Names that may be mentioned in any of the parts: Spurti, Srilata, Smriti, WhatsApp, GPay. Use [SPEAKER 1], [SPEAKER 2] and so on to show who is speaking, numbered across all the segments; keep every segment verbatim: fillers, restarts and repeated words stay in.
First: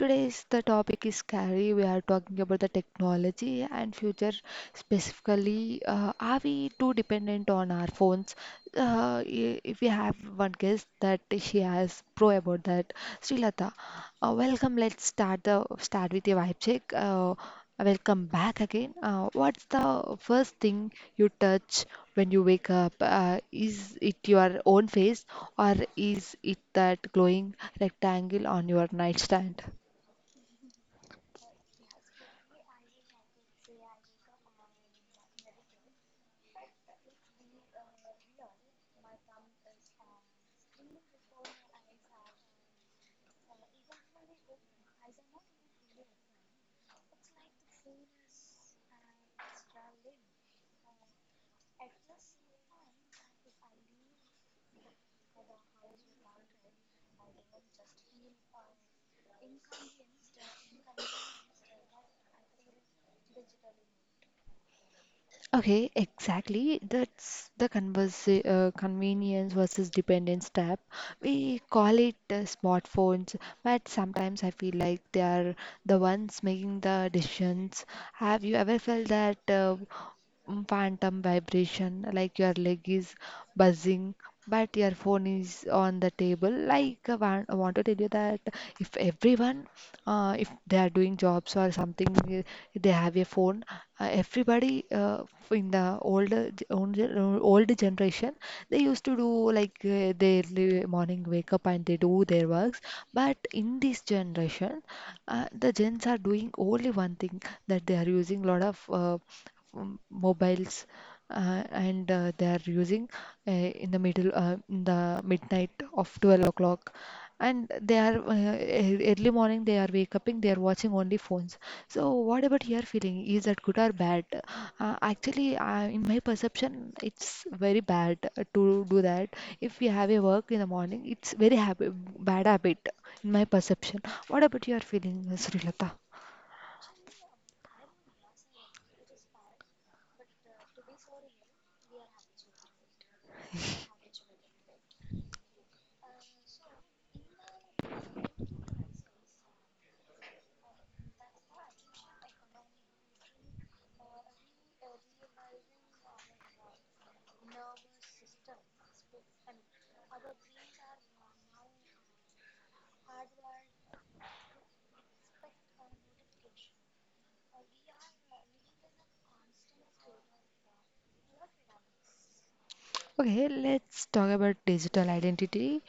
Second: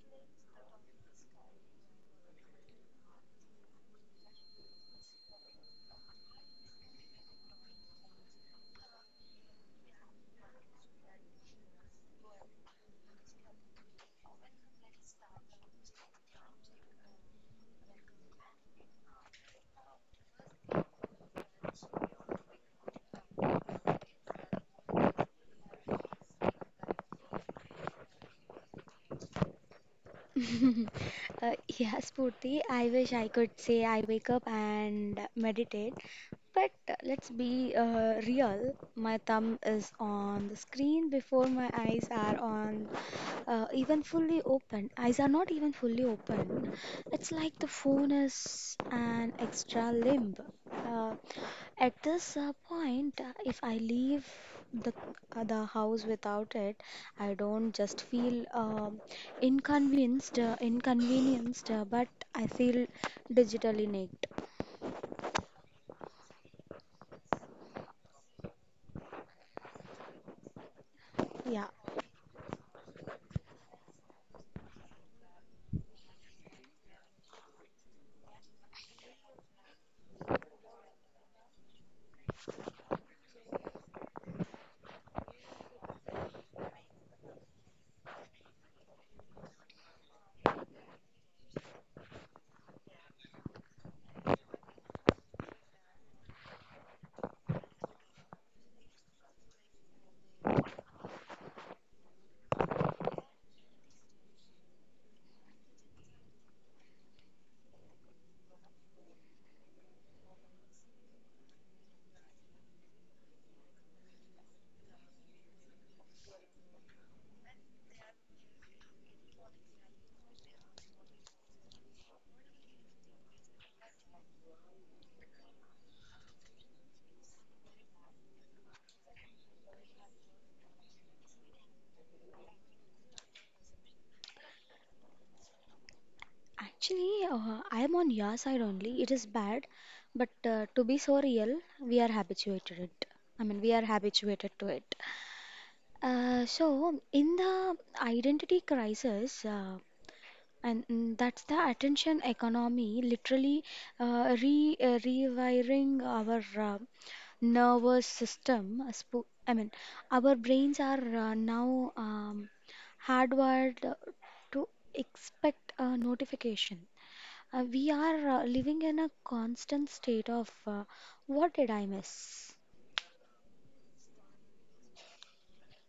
[SPEAKER 1] Today's the topic is scary. We are talking about the technology and future specifically. Uh, are we too dependent on our phones? Uh, i- if we have one guest that she has pro about that, Srilata. Uh, welcome. Let's start the start with a vibe check. Uh, Welcome back again. Uh, what's the first thing you touch when you wake up? Uh, is it your own face or is it that glowing rectangle on your nightstand?
[SPEAKER 2] uh, Yeah, Spurti, I wish I could say I wake up and meditate, but uh, let's be uh, real. My thumb is on the screen before my eyes are on uh, even fully open. Eyes are not even fully open. It's like the phone is an extra limb. Uh, at this uh, point, uh, if I leave the uh, the house without it, I don't just feel um inconvenienced, uh, inconvenienced, uh, but I feel digitally naked.
[SPEAKER 1] Okay, exactly. That's the converse, uh, convenience versus dependence tab. We
[SPEAKER 2] Yeah.
[SPEAKER 1] call it uh, smartphones, but sometimes I feel like they are the ones making the decisions. Have you ever felt that? Uh, mm, phantom vibration like your leg is buzzing but your phone is on the table. Like I want, I want to tell you that if everyone uh, if they are doing jobs or something, uh, they have a phone. Uh, everybody, uh, in the older ge- old ge- old generation, they used to do like uh, their li- morning wake up and they do their works. But in this generation, uh, the gens are doing only one thing, that they are using lot of uh, um, mobiles. Uh, and uh, They are using uh, in the middle uh, in the midnight of twelve o'clock, and they are uh, e- early morning they are wake up. They are watching only phones. So what about your feeling, is that good or bad? Uh, actually, uh, in my perception, it's very bad to do that. If we have a work in the morning, it's very habit, bad habit, in my perception. What about your feeling, Srilata?
[SPEAKER 2] Actually, uh, I am on your side only. It is bad, but uh, to be so real, we are habituated it. I mean, we are habituated to it. Uh, so, in the identity crisis, uh, and mm, that's the attention economy, literally uh, re uh, rewiring our uh, nervous system. uh, spo- I mean, our brains are uh, now um, hardwired uh, to expect a notification. Uh, we are uh, living in a constant state of uh, what did I miss?
[SPEAKER 1] Okay, let's talk about digital identity.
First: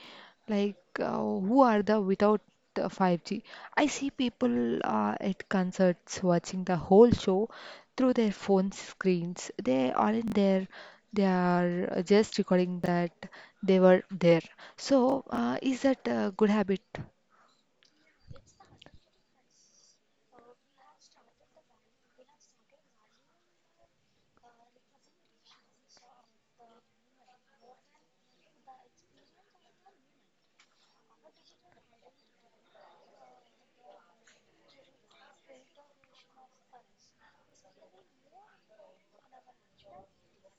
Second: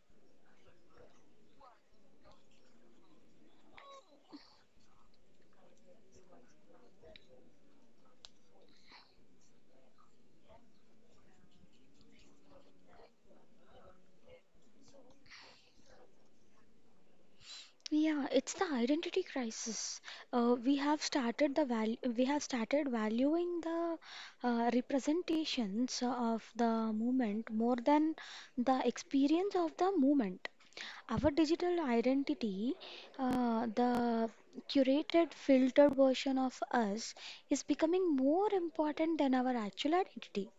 [SPEAKER 1] Like, uh, who are the without the five G? I see people uh, at concerts watching the whole show through their phone screens. They aren't there. They are uh, just recording that they were there. So, uh, is that a good habit?
[SPEAKER 2] Yeah, it's the identity crisis. Uh, we have started the val we have started valuing the uh, representations of the movement more than the experience of the movement. Our digital identity, uh, the curated, filtered version of us, is becoming more important than our actual identity.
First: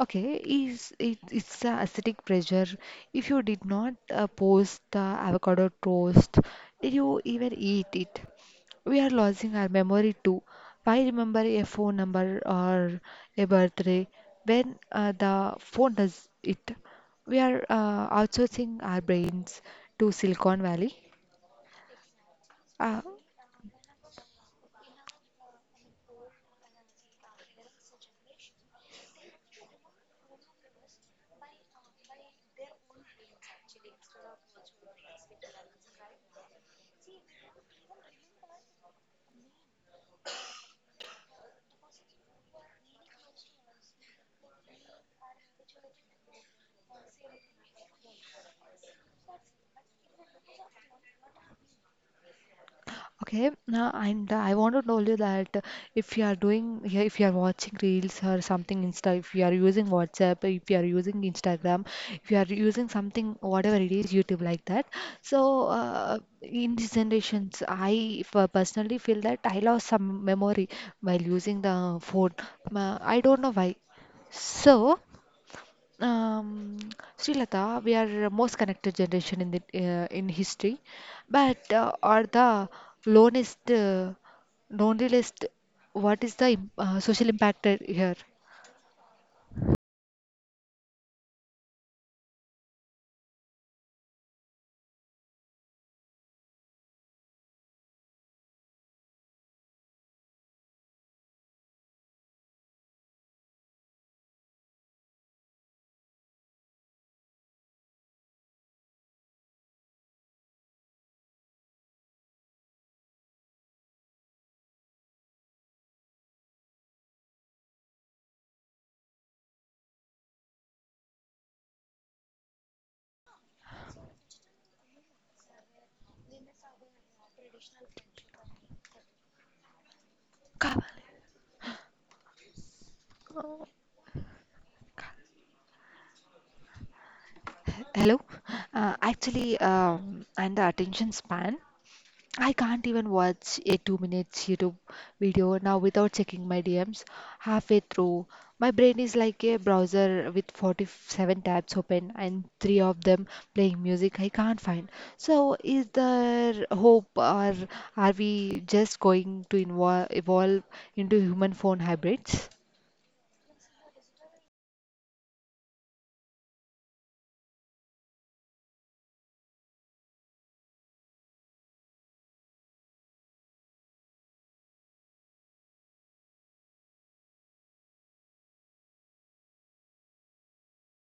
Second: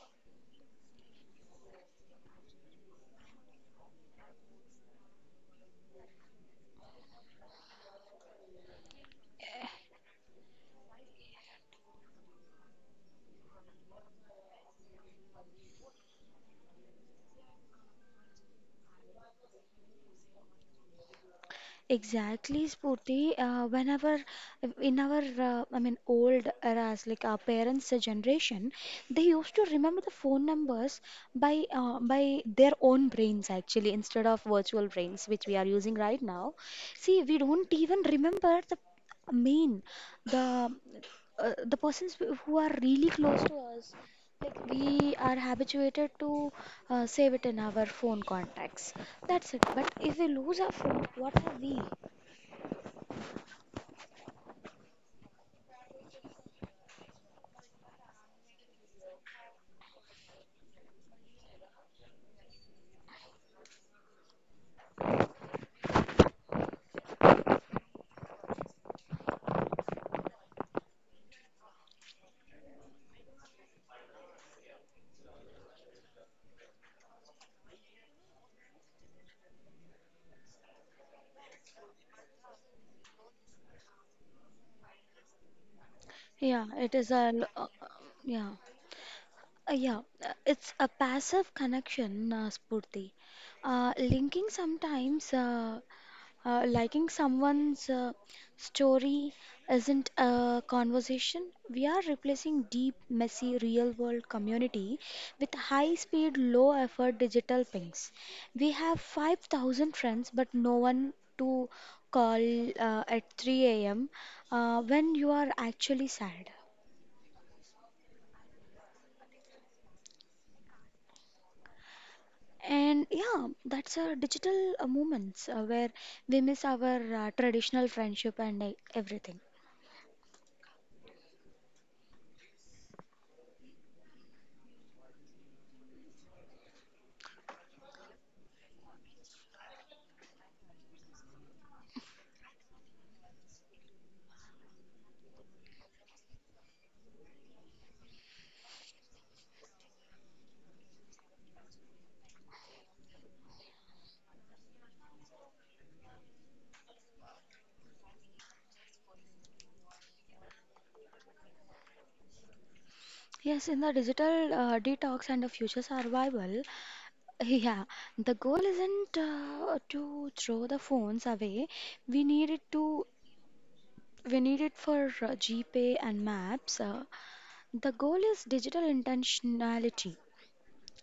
[SPEAKER 1] Okay, is it, it's a aesthetic pressure. If you did not uh, post the avocado toast, did you even eat it? We are losing our memory too. Why remember a phone number or a birthday when uh, the phone does it? We are uh, outsourcing our brains to Silicon Valley.
[SPEAKER 2] Exactly,
[SPEAKER 1] Uh,
[SPEAKER 2] Spurti. Uh, whenever in our, uh, I mean, old eras, like our parents' generation, they used to remember the phone numbers by uh, by their own brains actually, instead of virtual brains which we are using right now. See, we don't even remember the main, the uh, the persons who who are really close to us. Like we are habituated to uh, save it in our phone contacts. That's it. But if we lose our phone, what are we?
[SPEAKER 1] Okay, now I and I want to tell you that if you are doing, yeah, if you are watching reels or something Insta, if you are using WhatsApp, if you are using Instagram, if you are using something, whatever it is, YouTube, like that. So uh, in these generations, I f- personally feel that I lost some memory while using the phone. Uh, I don't know why. So. Um, Srilata, we are most connected generation in the uh, in history, but uh, are the loneliest, uh, loneliest. What is the
[SPEAKER 2] Yeah,
[SPEAKER 1] im-
[SPEAKER 2] it
[SPEAKER 1] uh,
[SPEAKER 2] is
[SPEAKER 1] social
[SPEAKER 2] a l-
[SPEAKER 1] impact
[SPEAKER 2] uh,
[SPEAKER 1] uh,
[SPEAKER 2] uh,
[SPEAKER 1] here?
[SPEAKER 2] yeah. Uh, yeah, uh, it's a passive connection, uh, Spurti. Uh, linking sometimes, uh, uh, Liking someone's uh, story isn't a conversation. We are replacing deep, messy, real world community with high speed, low effort digital pings. We have five thousand friends, but no one to call uh, at three a m. Uh, when you are actually sad. And yeah, that's a digital uh, moments uh, where we miss our uh, traditional friendship and uh, everything.
[SPEAKER 1] Ka- Uh, Hello. Uh, actually, um, and the attention span. I can't even watch a two minutes YouTube video now without checking my D Ms halfway through. My brain is like a browser with forty-seven tabs open and three of them playing music I can't find. So, is there hope or are we just going to invo- evolve into human phone hybrids?
[SPEAKER 2] Yes, in the digital uh, detox and the future survival, yeah, the goal isn't uh, to throw the phones away. We need it to we need it for uh, GPay and maps. Uh, the goal is digital intentionality.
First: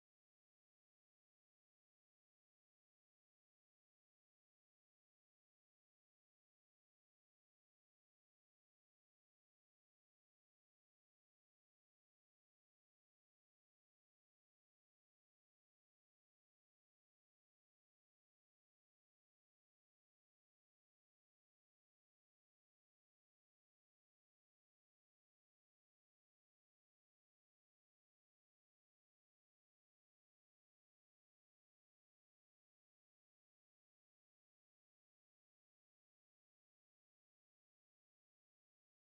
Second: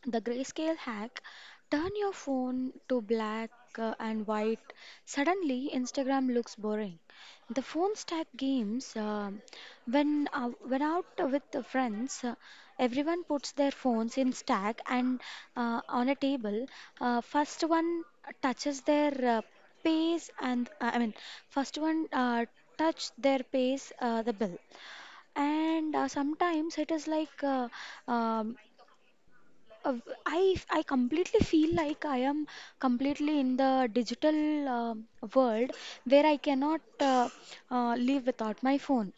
[SPEAKER 2] The grayscale hack, turn your phone to black uh, and white. Suddenly, Instagram looks boring. The phone stack games, uh, when uh, when out with the friends, uh, everyone puts their phones in stack and uh, on a table. Uh, first one touches their uh, pays and uh, I mean, first one uh, touch their pays uh, the bill and uh, sometimes it is like uh, um uh, I f- I completely feel like I am completely in the digital um world where I cannot uh, uh, live without my phone.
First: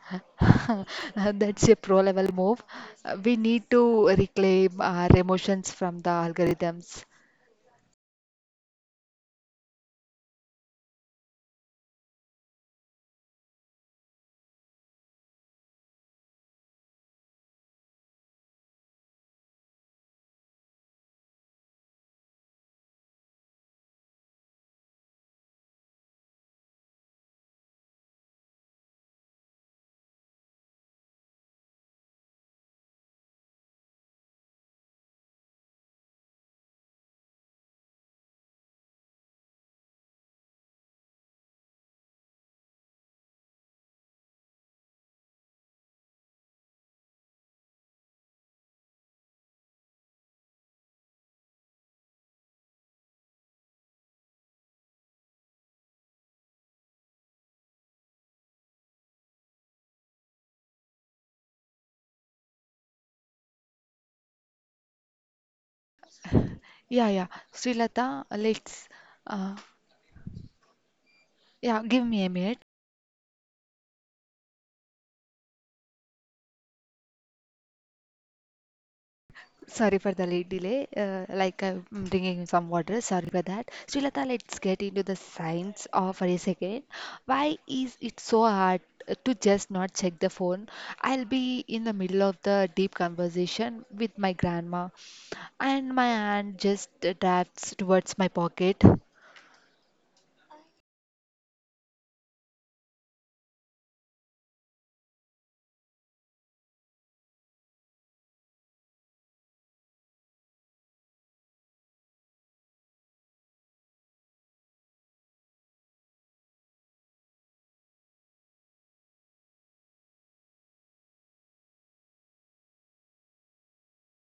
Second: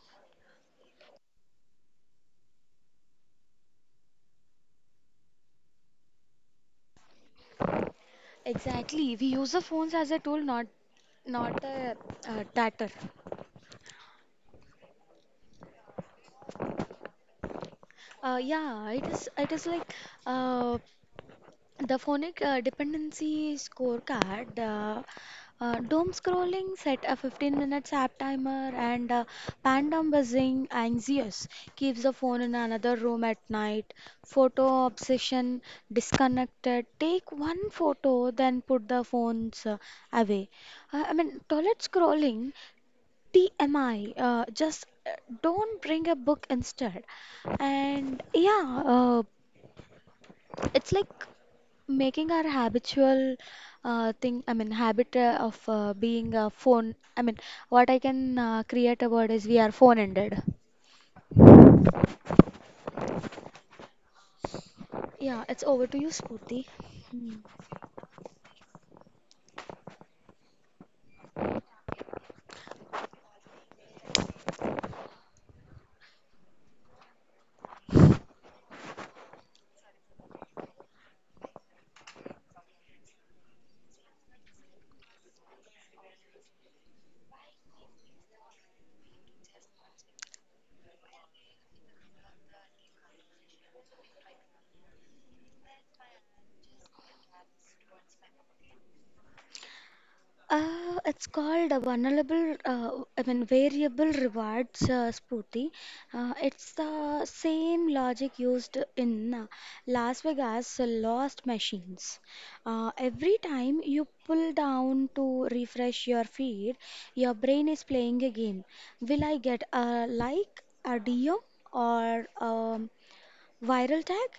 [SPEAKER 1] That's a pro level move. Uh, We need to reclaim our emotions from the algorithms.
[SPEAKER 2] Exactly, we use the phones as a tool, not not a, uh data. Uh, yeah, it is it is like uh, the phonic uh, dependency scorecard. Uh, uh, doom scrolling, set a fifteen minutes app timer, and uh, pandem buzzing, anxious, keeps the phone in another room at night. Photo obsession, disconnected, take one photo, then put the phones uh, away. Uh, I mean, toilet scrolling, T M I, uh, just uh, don't bring a book instead. And yeah, uh, it's like making our habitual uh, thing I mean habit uh, of uh, being a phone. I mean, what i can uh, create a word is we are phone ended. Yeah, it's over to you, Spurti.
[SPEAKER 1] Yeah, yeah.
[SPEAKER 2] Hmm.
[SPEAKER 1] Srilata, let's, uh, yeah, give me a minute. Sorry for the late delay. Uh, like, I'm bringing some water. Sorry for that. Srilata, let's get into the science of a second. Why is it so hard to just not check the phone? I'll be in the middle of the deep conversation with my grandma, and my hand just drafts towards my pocket.
[SPEAKER 2] Uh, it's called a vulnerable, uh, I mean, variable rewards, uh, Spooty. Uh, it's the same logic used in uh, Las Vegas Lost Machines. Uh, every time you pull down to refresh your feed, your brain is playing a game. Will I get a like, a D M, or a viral tag?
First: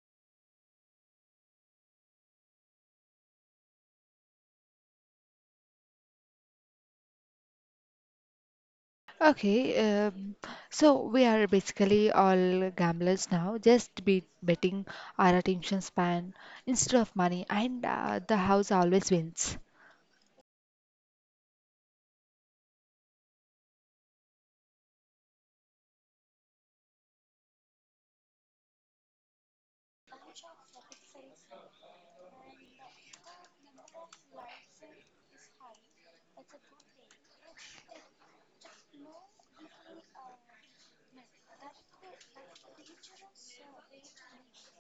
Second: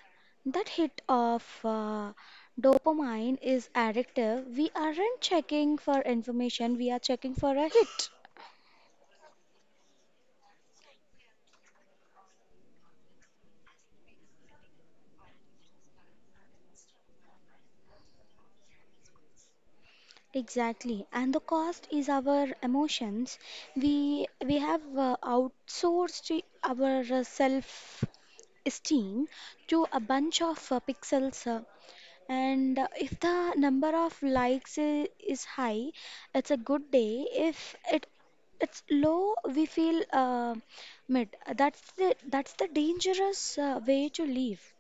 [SPEAKER 2] That hit of uh, dopamine is addictive. We aren't checking for information, we are checking for a hit.
[SPEAKER 1] Okay, um, so we are basically all gamblers now, just be betting our attention span instead of money, and uh, the house always wins.
[SPEAKER 2] Exactly, and the cost is our emotions. We we have uh, outsourced our self esteem to a bunch of uh, pixels. Uh, And uh, if the number of likes i- is high, it's a good day. If it it's low, we feel uh, mid. That's the that's the dangerous uh, way to live.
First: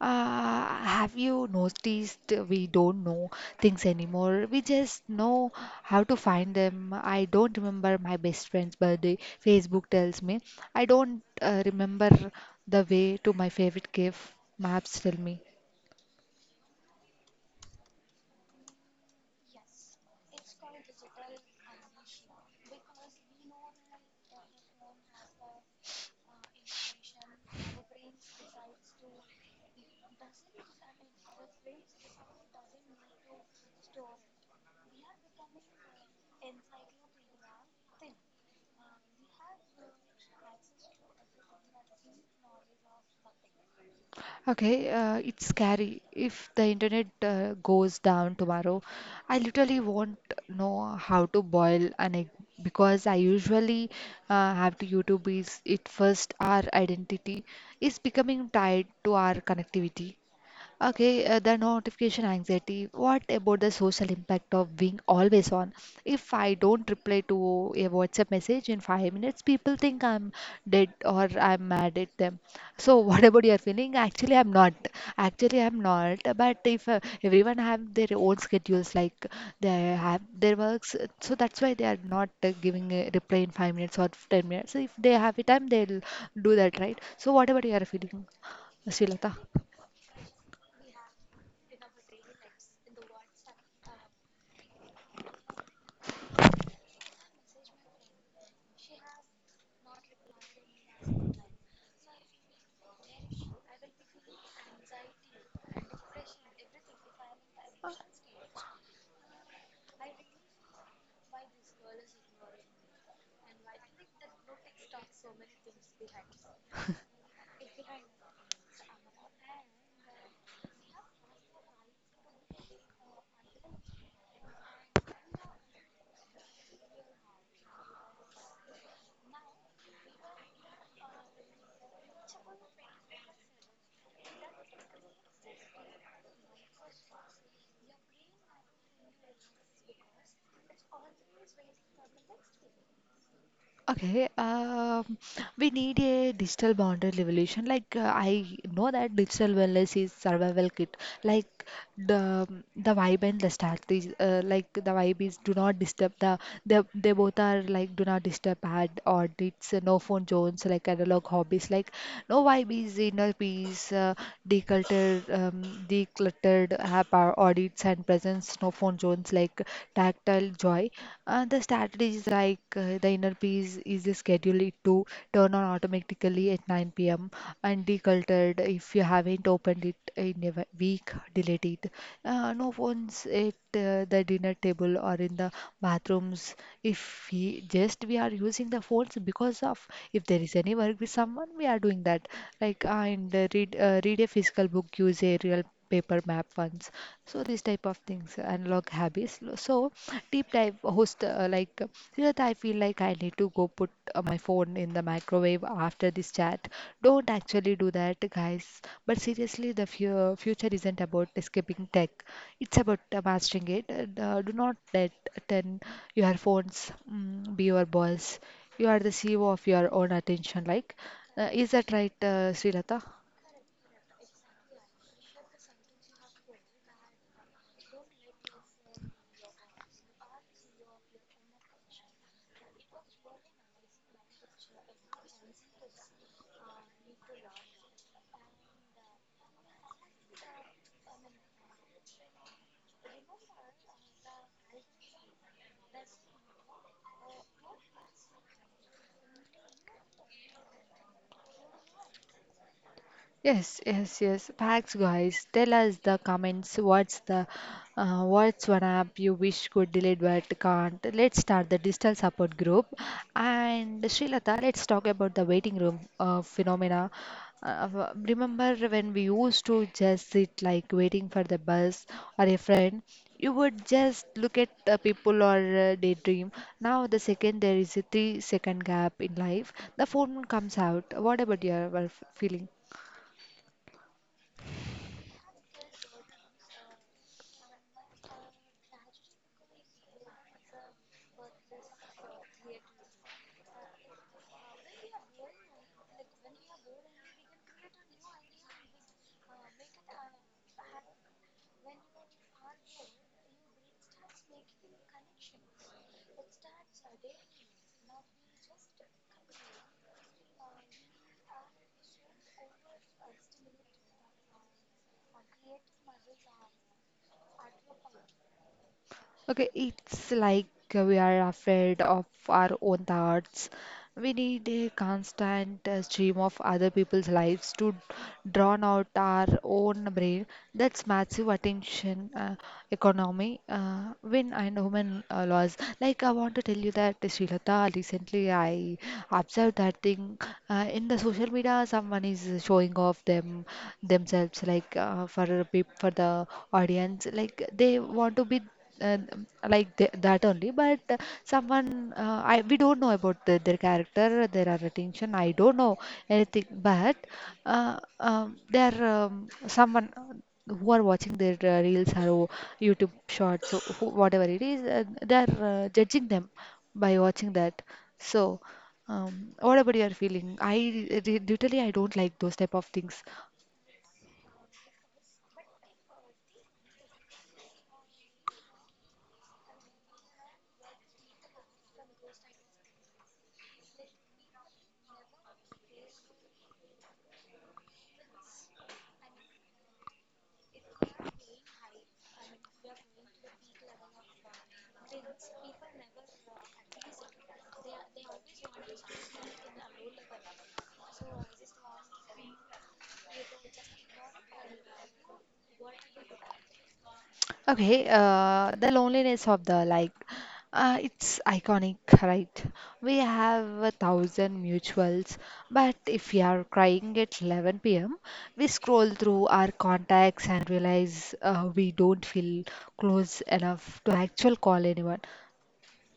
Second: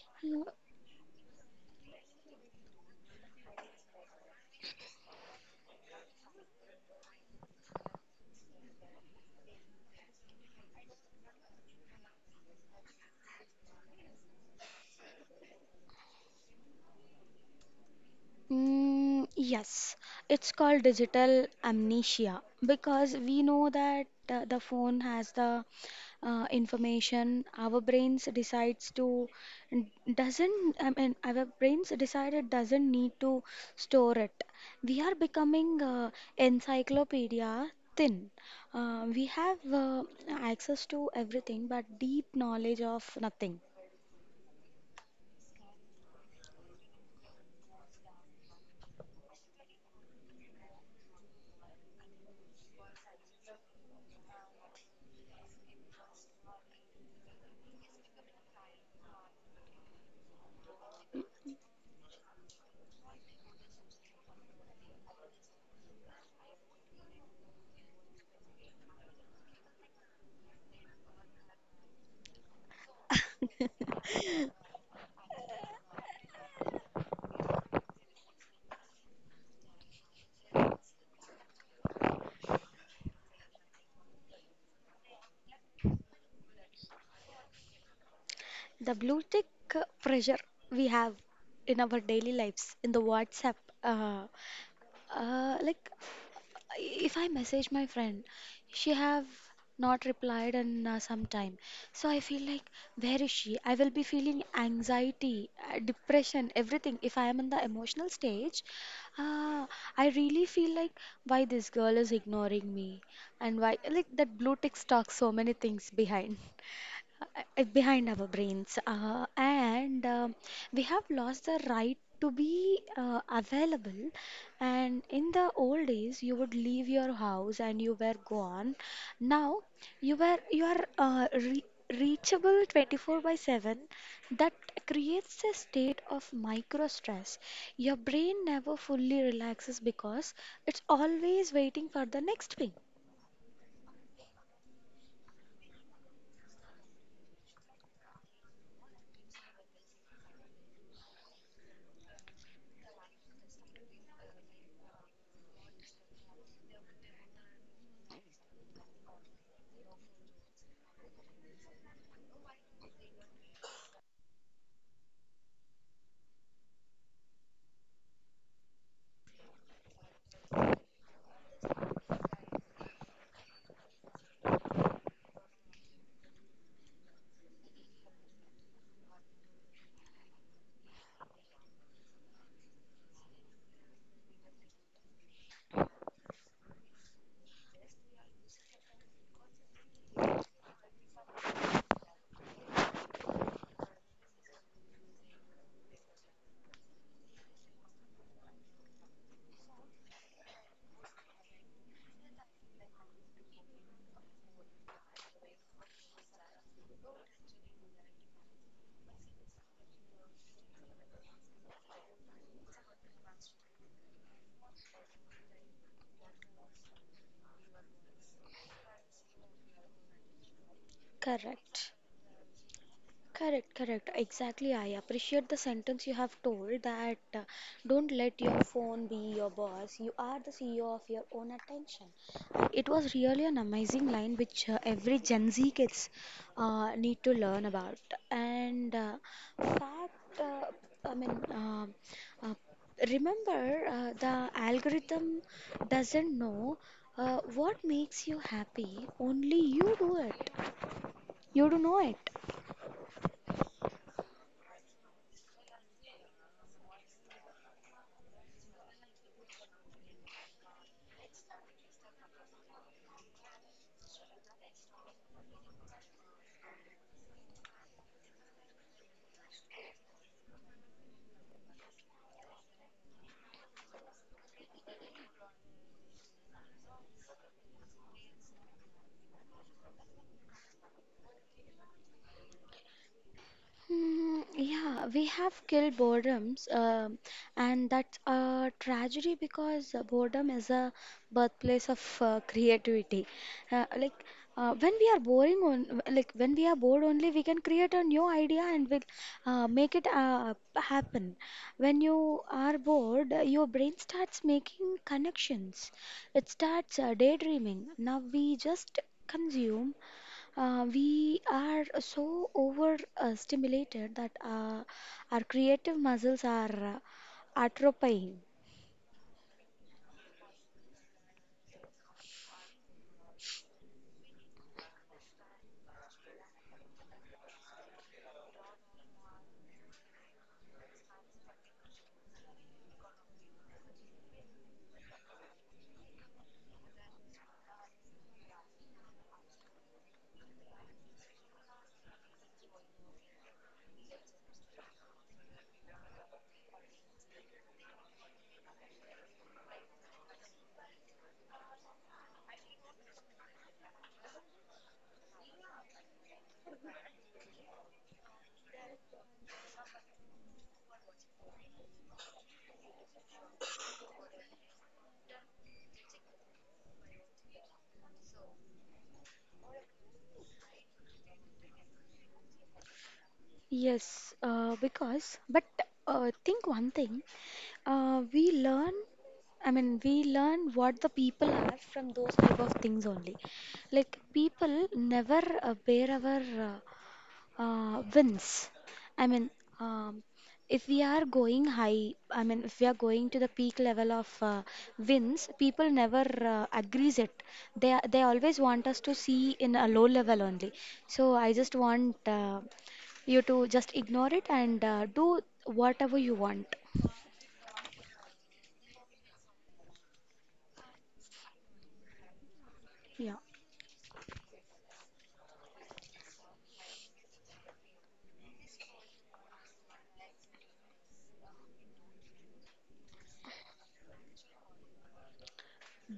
[SPEAKER 1] Uh, have you noticed we don't know things anymore? We just know how to find them. I don't remember my best friend's birthday. Facebook tells me. I don't uh, remember the way to my favorite cave. Maps tell me.
[SPEAKER 2] Mm, yes, it's called digital amnesia because we know that uh, the phone has the uh, information. Our brains decides to n- doesn't. I mean, our brains decide it doesn't need to store it. We are becoming uh, encyclopedia thin. Uh, we have uh, access to everything, but deep knowledge of nothing.
[SPEAKER 1] Okay, uh, it's scary. If the internet uh, goes down tomorrow, I literally won't know how to boil an egg, because I usually uh, have to YouTube is it first. Our identity is becoming tied to our connectivity. Okay, uh, the notification anxiety. What about the social impact of being always on? If I don't reply to a WhatsApp message in five minutes, people think I'm dead or I'm mad at them. So, what about your feeling? Actually, I'm not. Actually, I'm not. But if uh, everyone have their own schedules, like they have their works, uh, so that's why they are not uh, giving a reply in five minutes or ten minutes. So if they have a time, they'll do that, right? So, what about your feeling,
[SPEAKER 2] The blue
[SPEAKER 1] Srilata?
[SPEAKER 2] tick pressure we have in our daily lives in the WhatsApp. Uh, uh, like if I message my friend, she have not replied in uh, some time. So I feel like where is she? I will be feeling anxiety, uh, depression, everything. If I am in the emotional stage, uh, I really feel like why this girl is ignoring me, and why like that blue tick stalks so many things behind, uh, behind our brains. Uh, and um We have lost the right to be uh, available. And in the old days you would leave your house and you were gone. Now you were you are uh, re- reachable twenty-four by seven. That creates a state of micro stress. Your brain never fully relaxes because it's always waiting for the next ping.
[SPEAKER 1] Okay, um, we need a digital boundary revolution. Like, uh, I know that digital wellness is survival kit. Like the the vibe and the strategy. Uh, like the vibe is do not disturb the they they both are like do not disturb ad, or it's uh, no phone zones like analog hobbies. Like no vibe is inner peace, uh, decluttered um, decluttered app or audits and presence no phone zones like tag tactile joy. Uh, the strategies like, uh, the inner peace is scheduled to turn on automatically at nine p m, and decluttered, if you haven't opened it in a w- week, delete it. Uh, no phones at uh, the dinner table or in the bathrooms. If we just We are using the phones because of, if there is any work with someone, we are doing that. Like, uh, and uh, read uh, read a physical book, use a real paper map ones. So these type of things unlock habits. So, deep dive host, uh, like Siddharth, I feel like I need to go put uh, my phone in the microwave after this chat. Don't actually do that, guys, but seriously, the fu- future isn't about escaping tech, it's about uh, mastering it. And, uh, do not let turn your phones mm, be your boss. You are the CEO of your own attention. Like, uh, is that
[SPEAKER 2] Correct.
[SPEAKER 1] right, uh, Srilata?
[SPEAKER 2] Correct, correct. Exactly. I appreciate the sentence you have told that uh, don't let your phone be your boss. You are the C E O of your own attention. And it was really an amazing line which uh, every Gen Z kids uh, need to learn about. And uh, fact, uh, I mean, um uh, remember uh, the algorithm doesn't know uh, what makes you happy. Only you do it. You do know it.
[SPEAKER 1] Yes, yes, yes. Facts, guys. Tell us the comments. What's the uh, what's one app you wish could delete but can't? Let's start the digital support group. And Srilata, let's talk about the waiting room uh, phenomena. Uh, w- remember when we used to just sit like waiting for the bus or a friend? You would just look at uh, people or uh, daydream. Now the second there is a three second gap in life, the phone comes out. What about your, your feeling?
[SPEAKER 2] Hmm, yeah, we have killed boredoms, um, and that's a tragedy because boredom is a birthplace of uh, creativity. Uh, like uh, when we are boring on, like when we are bored only, we can create a new idea and we'll uh, make it uh, happen. When you are bored, uh, your brain starts making connections. It starts uh, daydreaming. Now we just consume. Uh, we are so overstimulated that uh, our creative muscles are uh, atrophying.
[SPEAKER 1] Okay, it's like we are afraid of our own thoughts. We need a constant uh, stream of other people's lives to drown out our own brain. That's massive attention uh, economy, uh, win and women uh, laws. Like, I want to tell you that, Srilata, recently I observed that thing uh, in the social media. Someone is showing off them themselves, like uh, for peop- for the audience, like they want to be uh, like th- that only, but uh, someone uh, I we don't know about the, their character, their attention, I don't know anything. But uh, um, they um, someone uh, who are watching their uh, reels or YouTube shorts, so who, whatever it is, uh, they are uh, judging them by watching that. So um, what about your feeling? I re- literally, I don't like those type of things.
[SPEAKER 2] Yes, uh, because, but uh, think one thing, uh, we learn, I mean, we learn what the people are from those type of things only. Like, people never uh, bear our uh, uh, wins. I mean, um, if we are going high, I mean, if we are going to the peak level of uh, wins, people never uh, agrees it. They are- they always want us to see in a low level only. So I just want uh, you to just ignore it and uh, do whatever you want.
[SPEAKER 1] Okay, uh, the loneliness of the like, uh, it's iconic, right? We
[SPEAKER 2] Yeah.
[SPEAKER 1] have a thousand mutuals, but if we are crying at eleven p m, we scroll through our contacts and realize uh, we don't feel close enough to actual call anyone.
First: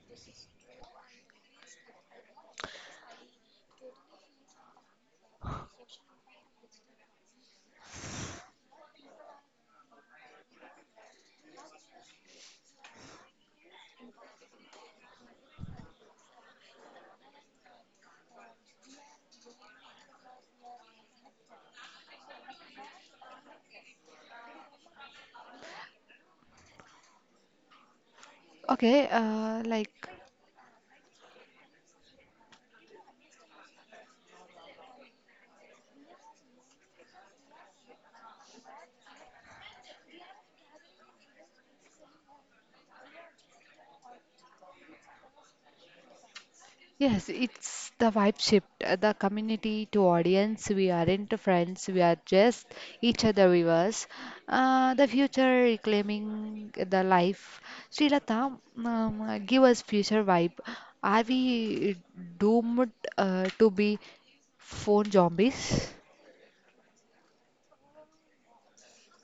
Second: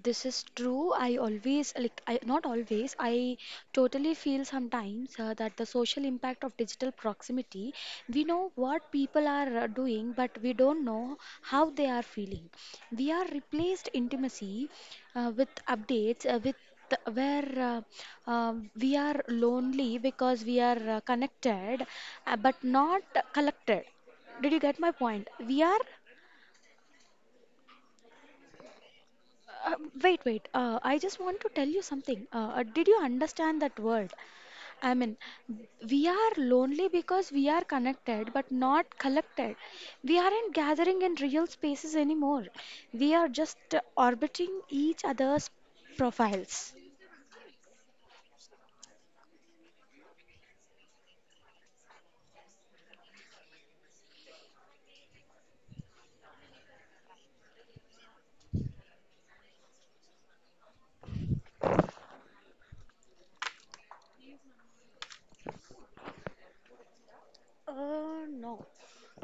[SPEAKER 2] This is true. I always, like, I not always, I totally feel sometimes uh, that the social impact of digital proximity, we know what people are uh, doing, but we don't know how they are feeling. We are replaced intimacy uh, with updates, uh, with where uh, um we are lonely because we are uh, connected, uh, but not collected. Did you get my point? We are—
[SPEAKER 1] Okay, uh,
[SPEAKER 2] Uh,
[SPEAKER 1] like
[SPEAKER 2] wait, wait. Uh, I just want to tell you something. Uh, uh, did you understand that word? I mean, we are lonely because we are connected but not collected. We aren't gathering in real spaces anymore. We are just uh, orbiting each other's profiles.
[SPEAKER 1] yes, it's the vibe shift, uh, the community to audience. We aren't friends, we are just each other viewers. Uh, the future reclaiming the life. Srilata, um, uh, give us future vibe. Are we doomed uh, to be phone zombies?
[SPEAKER 2] Uh, no.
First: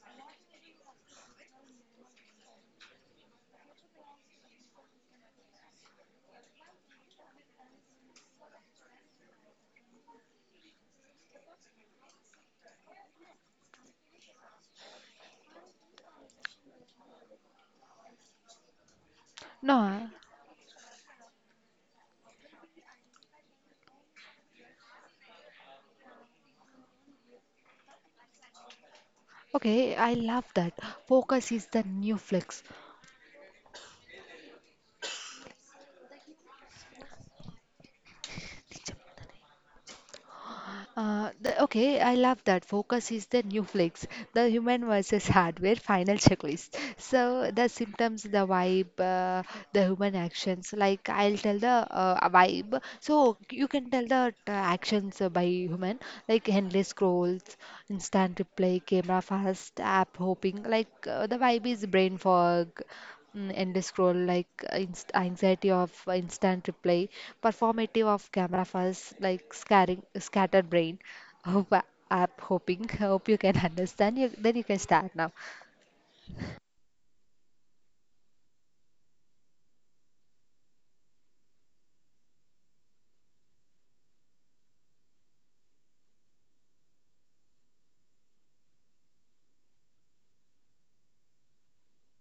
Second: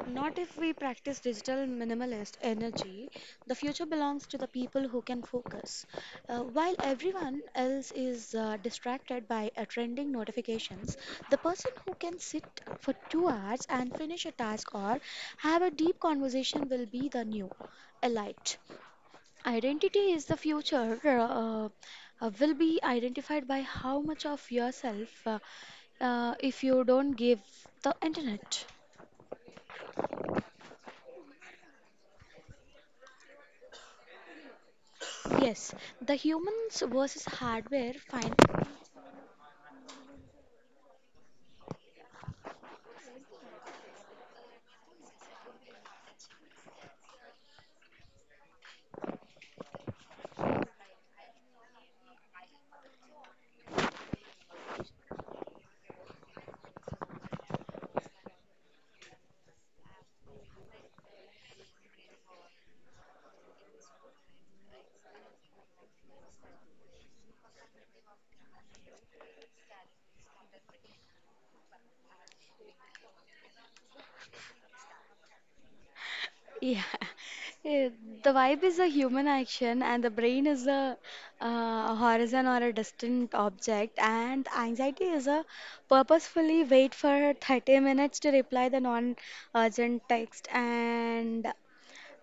[SPEAKER 2] Not if we practice digital minimalist energy. The future belongs to the people who can focus. Uh, while everyone else is uh, distracted by uh, trending notifications, the person who can sit for two hours and finish a task or have a deep conversation will be the new elite.
[SPEAKER 1] No, uh,
[SPEAKER 2] Identity is the future, uh, uh, will be identified by how much of yourself uh, uh, if you don't give the internet.
[SPEAKER 1] okay, I love that. Focus is the new flex.
[SPEAKER 2] Yes, the humans versus hardware find,
[SPEAKER 1] Uh, the, okay, I love that. Focus is the new flex, the human versus hardware final checklist. So the symptoms, the vibe, uh, the human actions. Like, I'll tell the uh, vibe, so you can tell the uh, actions uh, by human, like endless scrolls, instant replay, camera fast, app hopping. Like uh, the vibe is brain fog, Mm, end scroll, like uh, inst- anxiety of uh, instant reply, performative of camera files like scaring scattered brain hope a- app hoping. Hope you can understand you, then you can start now.
[SPEAKER 2] yeah. Eh, The vibe is a human action, and the brain is a uh, horizon or a distant object, and anxiety is a purposefully wait for thirty minutes to reply the non-urgent text, and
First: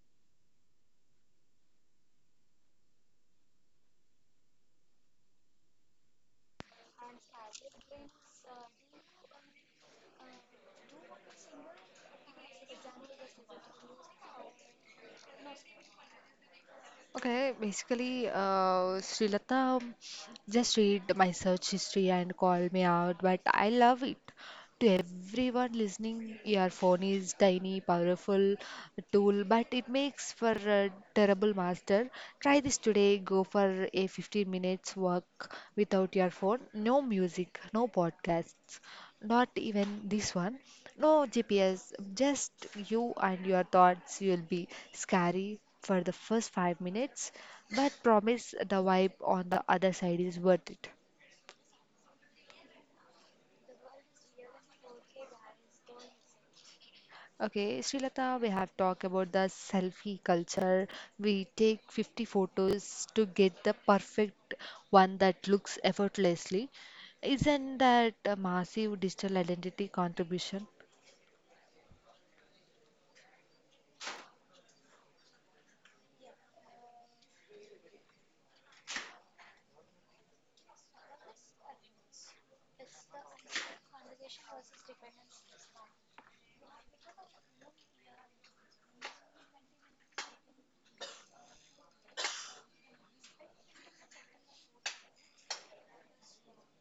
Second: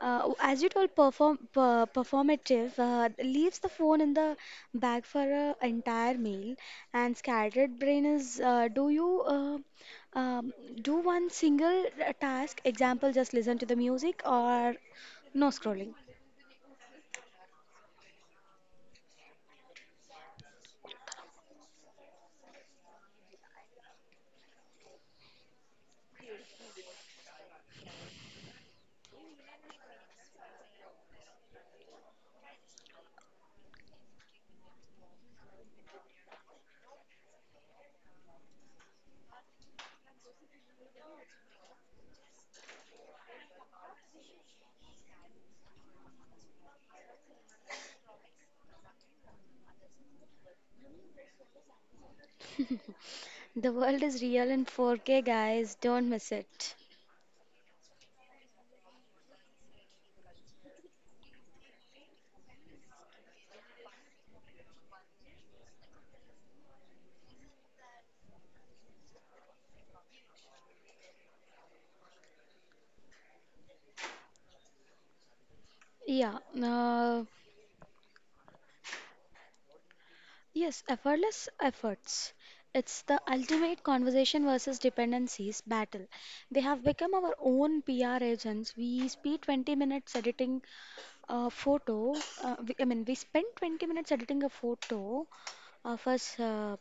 [SPEAKER 2] Uh, as you told, perform per, performative uh, leaves the phone in the bag for an entire meal, and scattered brain is, uh, do you uh, um, do one single uh, task? Example, just listen to the music or no scrolling.
[SPEAKER 1] Okay, basically, uh Srilata, um, just read my search history and call me out, but I love it. To everyone listening, your phone is tiny, powerful tool, but it makes for a terrible master. Try this today. Go for a fifteen minutes walk without your phone. No music, no podcasts, not even this one. No G P S, just you and your thoughts. You'll be scary for the first five minutes, but promise the vibe on the other side is worth it.
[SPEAKER 2] The world is real in four K, guys. Don't miss it.
[SPEAKER 1] Okay, Srilata, we have talked about the selfie culture. We take fifty photos to get the perfect one that looks effortlessly. Isn't that a massive digital identity contribution?
[SPEAKER 2] Yeah. Uh, Yes, effortless efforts. It's the ultimate conversation versus dependencies battle. They have become our own P R agents. We spend twenty minutes editing a photo. Uh, we, I mean, we spend twenty minutes editing a photo of us. Uh,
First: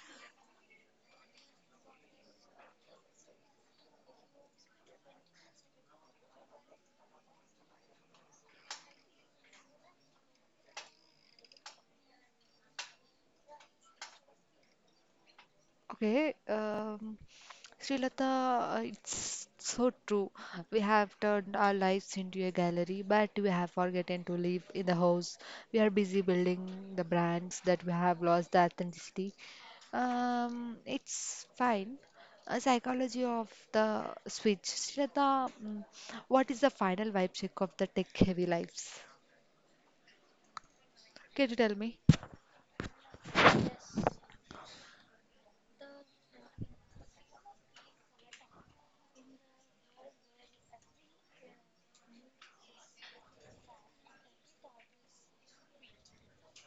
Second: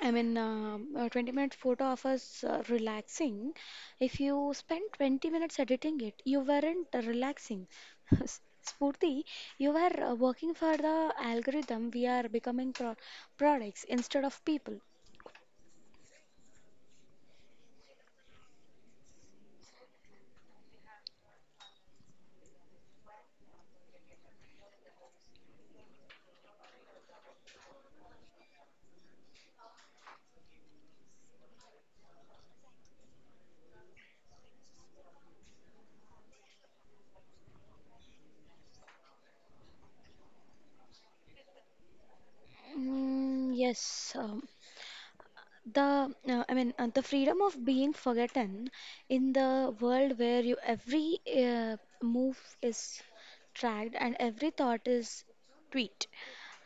[SPEAKER 2] I mean, uh, A twenty minute photo of us uh, relaxing. If you spent twenty minutes editing it, you weren't relaxing. S- Spurti, you were uh, working for the algorithm. We are becoming pro products instead of people.
[SPEAKER 1] Okay, um, Srilata, uh, it's so true. We have turned our lives into a gallery, but we have forgotten to live in the house. We are busy building the brands that we have lost the authenticity. Um, it's fine. A psychology of the switch. Srilata, mm, what is the final vibe check of the tech-heavy lives? Can you tell me?
[SPEAKER 2] Mm, yes, um, the uh, I mean uh, the freedom of being forgotten in the world where you every uh, move is tracked and every thought is tweet.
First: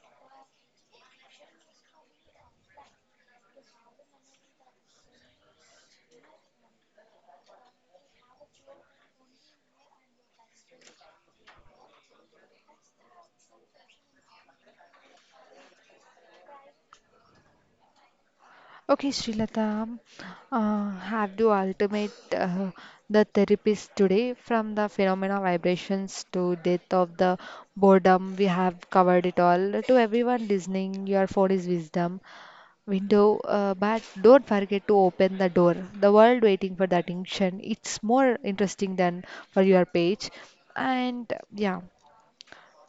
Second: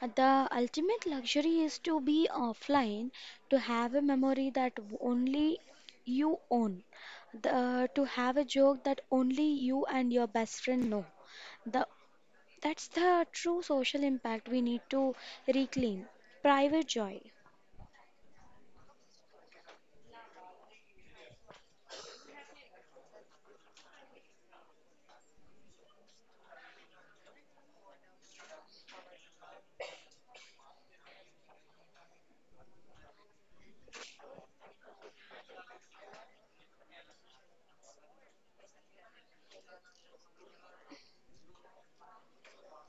[SPEAKER 2] The ultimate luxury is to be offline, to have a memory that only you own, the, to have a joke that only you and your best friend know. The, that's the true social impact we need to reclaim. Private joy.
[SPEAKER 1] Okay, Srilata, uh, have to ultimate uh, the therapist today from the phenomena vibrations to death of the boredom. We have covered it all. To everyone listening, your phone is wisdom window, uh, but don't forget to open the door. The world waiting for the attention. It's more interesting than for your page. And yeah,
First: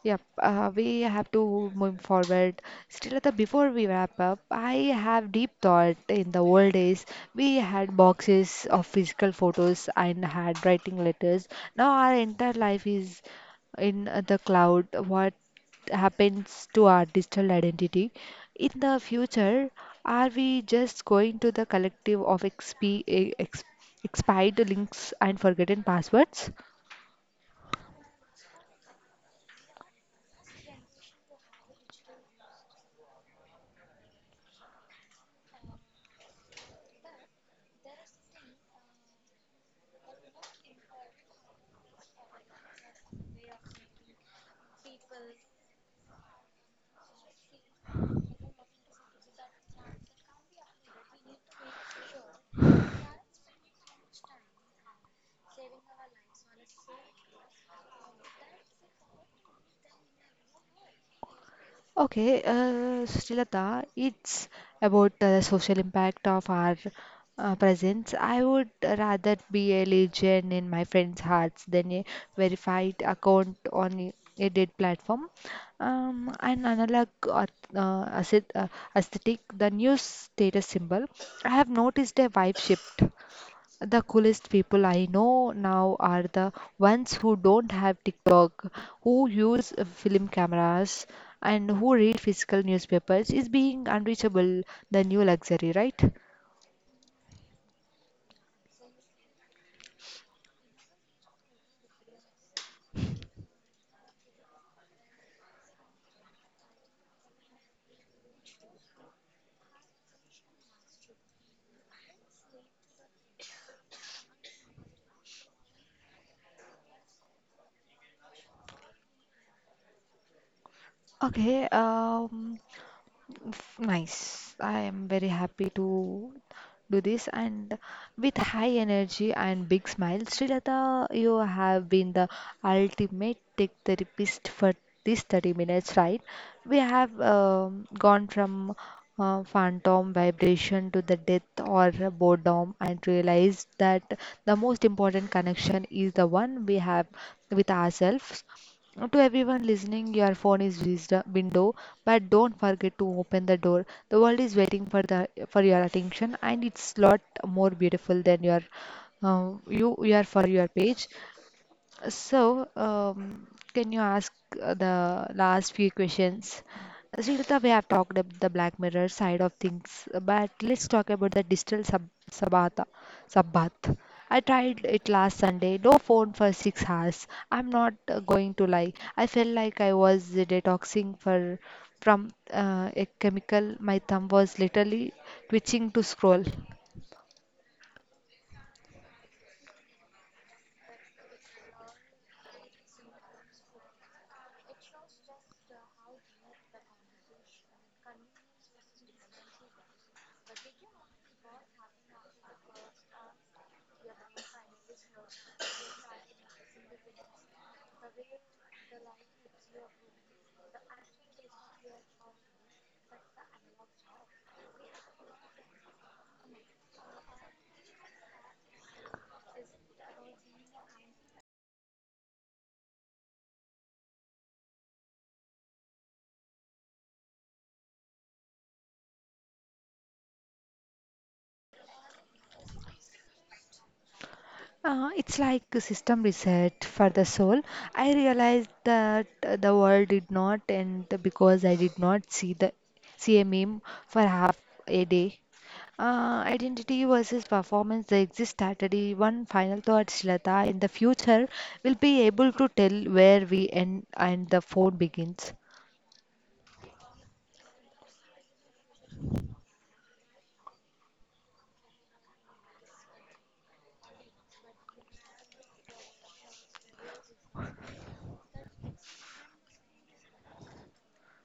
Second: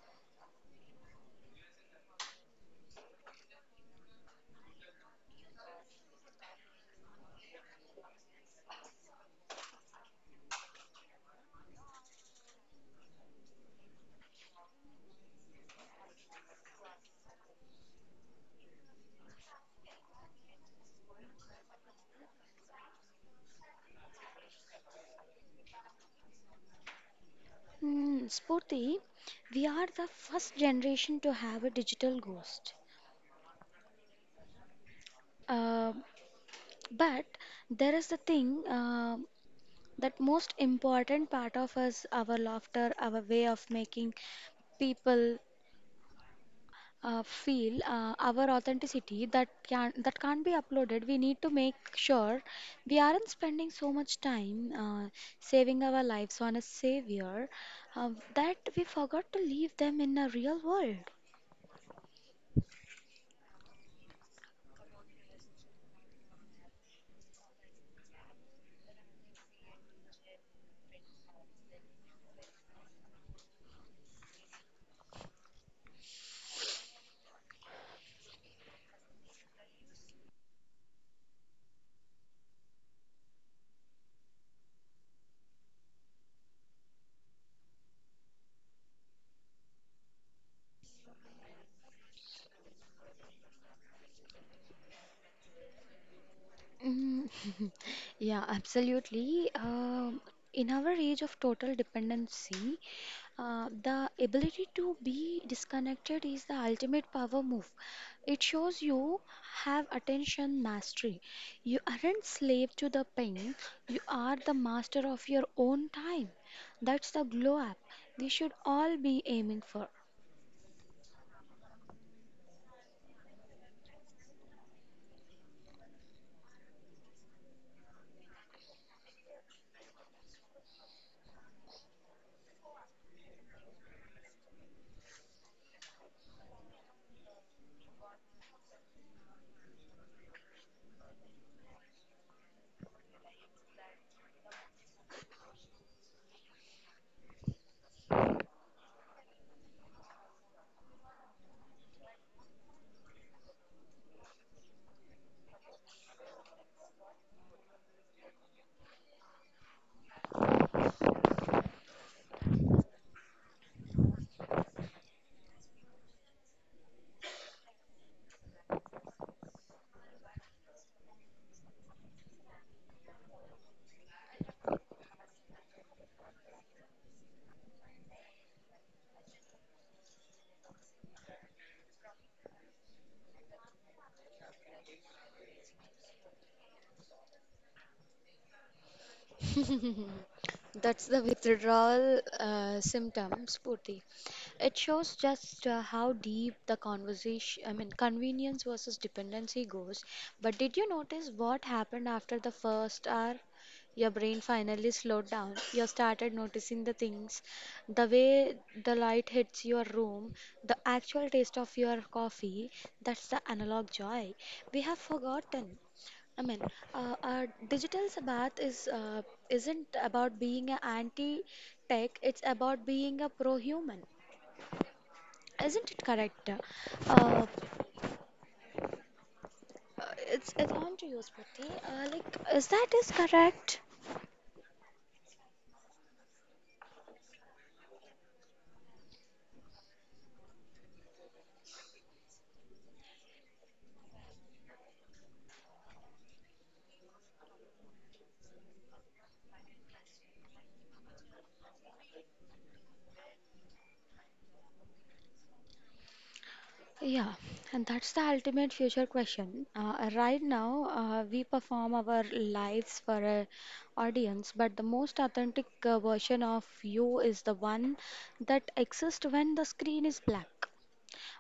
[SPEAKER 1] yep, uh, we have to move forward. Srilata, before we wrap up, I have deep thought. In the old days, we had boxes of physical photos and handwriting letters. Now our entire life is in uh, the cloud. What happens to our digital identity? In the future, are we just going to the collective of exp eh, ex expired links and forgotten passwords?
[SPEAKER 2] Hmm, Spurti, we are the first generation to have a digital ghost. Uh, but there is the thing. Uh, That most important part of us, our laughter, our way of making people uh, feel, uh, our authenticity that can that can't be uploaded. We need to make sure we aren't spending so much time uh, saving our lives on a savior uh, that we forgot to leave them in a real world.
[SPEAKER 1] Okay, uh, Srilata, it's about uh, the social impact of our uh, presence. I would rather be a legion in my friends' hearts than a verified account on a a date platform. Um, an analog or uh, aesthet- uh, aesthetic, the new status symbol. I have noticed a vibe shift. The coolest people I know now are the ones who don't have TikTok, who use uh, film cameras, and who read physical newspapers. Is being unreachable the new luxury, right?
[SPEAKER 2] Mm, yeah, absolutely. Um in our age of total dependency, uh, the ability to be disconnected is the ultimate power move. It shows you have attention mastery. You aren't slave to the pen, you are the master of your own time. That's the glow up we should all be aiming for.
[SPEAKER 1] Okay, um, F- Nice. I am very happy to do this and with high energy and big smile, Srilata, you have been the ultimate tech therapist for these thirty minutes, right? We have um, gone from uh, phantom vibration to the death or boredom and realized that the most important connection is the one we have with ourselves. Now, to everyone listening, your phone is wisdom window, but don't forget to open the door. The world is waiting for the for your attention, and it's lot more beautiful than your uh, you you are for your page. So, um, can you ask uh, the last few questions? Srilata, we have talked about the Black Mirror side of things, but let's talk about the digital sab sabata, sabbath. I tried it last Sunday, no phone for six hours. I'm not uh, going to lie. I felt like I was detoxing for from uh, a chemical. My thumb was literally twitching to scroll.
[SPEAKER 2] That's the withdrawal uh, symptom, Spurti. It shows just uh, how deep the conversation, I mean, convenience versus dependency goes. But did you notice what happened after the first hour? Your brain finally slowed down. You started noticing the things, the way the light hits your room, the actual taste of your coffee. That's the analog joy we have forgotten. I mean, uh, uh, Digital Sabbath is uh, isn't about being an anti-tech. It's about being a pro-human. Isn't it correct? Uh, uh, it's it's on to you, Smriti. Uh, like, is that is correct?
[SPEAKER 1] Uh, it's like a system reset for the soul. I realized that uh, the world did not end because I did not see the see a meme for half a day. Uh, identity versus performance, the exist strategy. One final thought, Shilata. In the future, we'll be able to tell where we end and the phone begins.
[SPEAKER 2] Yeah, and that's the ultimate future question. Uh, right now, uh, we perform our lives for an audience, but the most authentic uh, version of you is the one that exists when the screen is black.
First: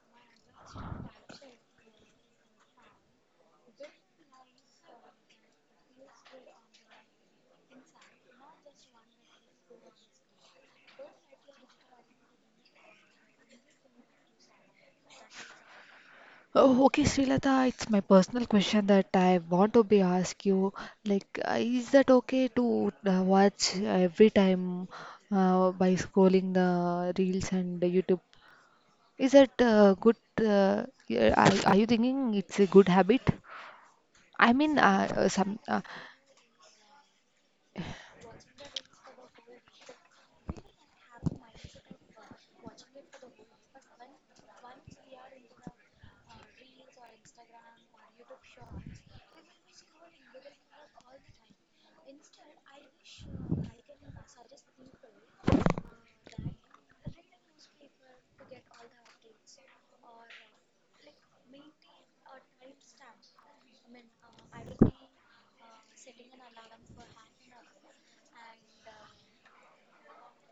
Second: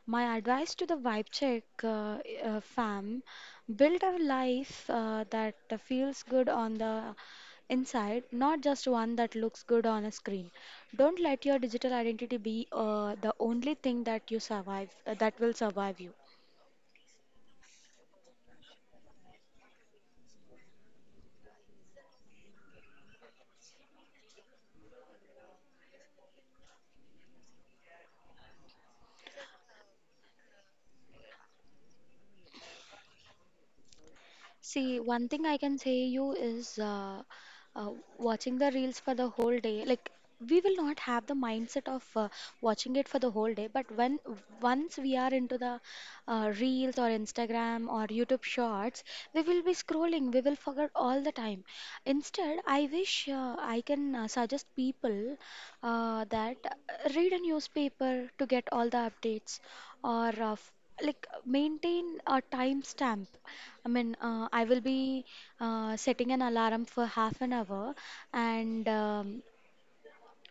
[SPEAKER 2] My advice to the vibe check uh, uh, fam, build a life uh, that feels good on the inside, not just one that looks good on a screen. Don't let your digital identity be uh, the only thing that you survive, uh, that will survive you.
[SPEAKER 1] Oh, okay, Srilata, it's my personal question that I want to be ask you. Like, uh, is that okay to uh, watch every time uh, by scrolling the reels and the YouTube? Is that uh, good? Uh, yeah, are, are you thinking it's a good habit? I mean,
[SPEAKER 2] See,
[SPEAKER 1] uh,
[SPEAKER 2] one
[SPEAKER 1] uh,
[SPEAKER 2] thing I
[SPEAKER 1] some.
[SPEAKER 2] can
[SPEAKER 1] Uh,
[SPEAKER 2] say you is uh, uh, watching the reels for the whole day. Like we will not have the mindset of uh, watching it for the whole day, but when once we are into the uh, reels or Instagram or YouTube Shorts, we will be scrolling. We will forget all the time. Instead, I wish uh, I can uh, suggest people uh, that uh, read a newspaper to get all the updates or uh, f- like maintain a timestamp. I mean, uh, I will be uh, setting an alarm for half an hour, and um,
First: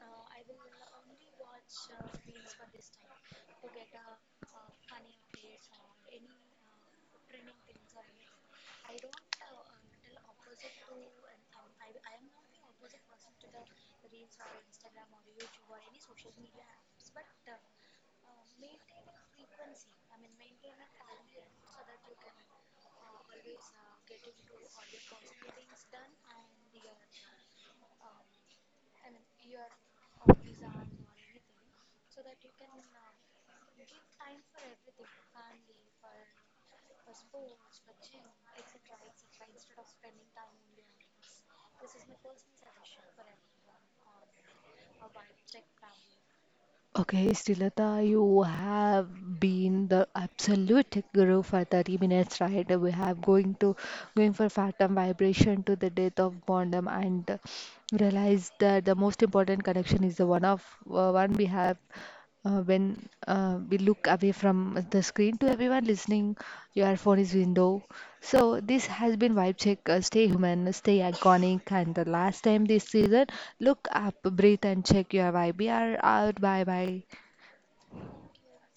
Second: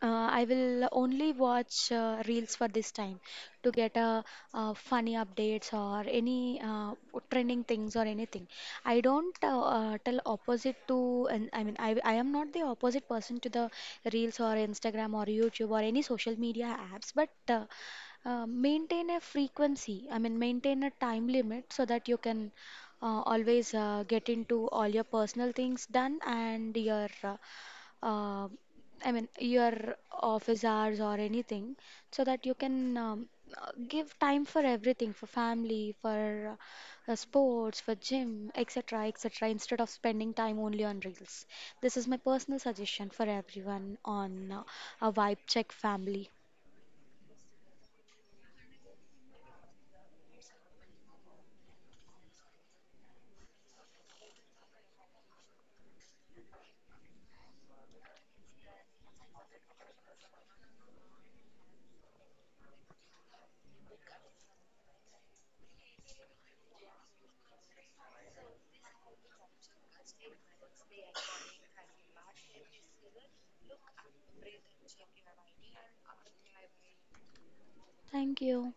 [SPEAKER 2] uh, I will only watch uh, reels for this time to get uh, uh, funny updates or any uh, trending things or anything. I don't uh, uh, tell opposite to, and I mean, I, I am not the opposite person to the reels or Instagram or YouTube or any social media apps, but uh, uh, maintain a frequency. I mean, maintain a time limit so that you can uh, always uh, get into all your personal things done and your uh, uh, I mean, your office hours or anything, so that you can um, uh, give time for everything, for family, for uh, uh, sports, for gym, et cetera, et cetera, instead of spending time only on reels. This is my personal suggestion for everyone on uh, a Vibe Check family.
[SPEAKER 1] Okay, Srilata, you have been the absolute tech guru for thirty minutes, right? We have going to Going for phantom vibration to the death of boredom and realize that the most important connection is the one of uh, one we have uh, when uh, we look away from the screen. To everyone listening, your phone is window, so this has been vibe check. Uh, stay human, stay iconic, and the last time this season, look up, breathe, and check your vibe. We are out. Bye bye.
[SPEAKER 2] Thank you.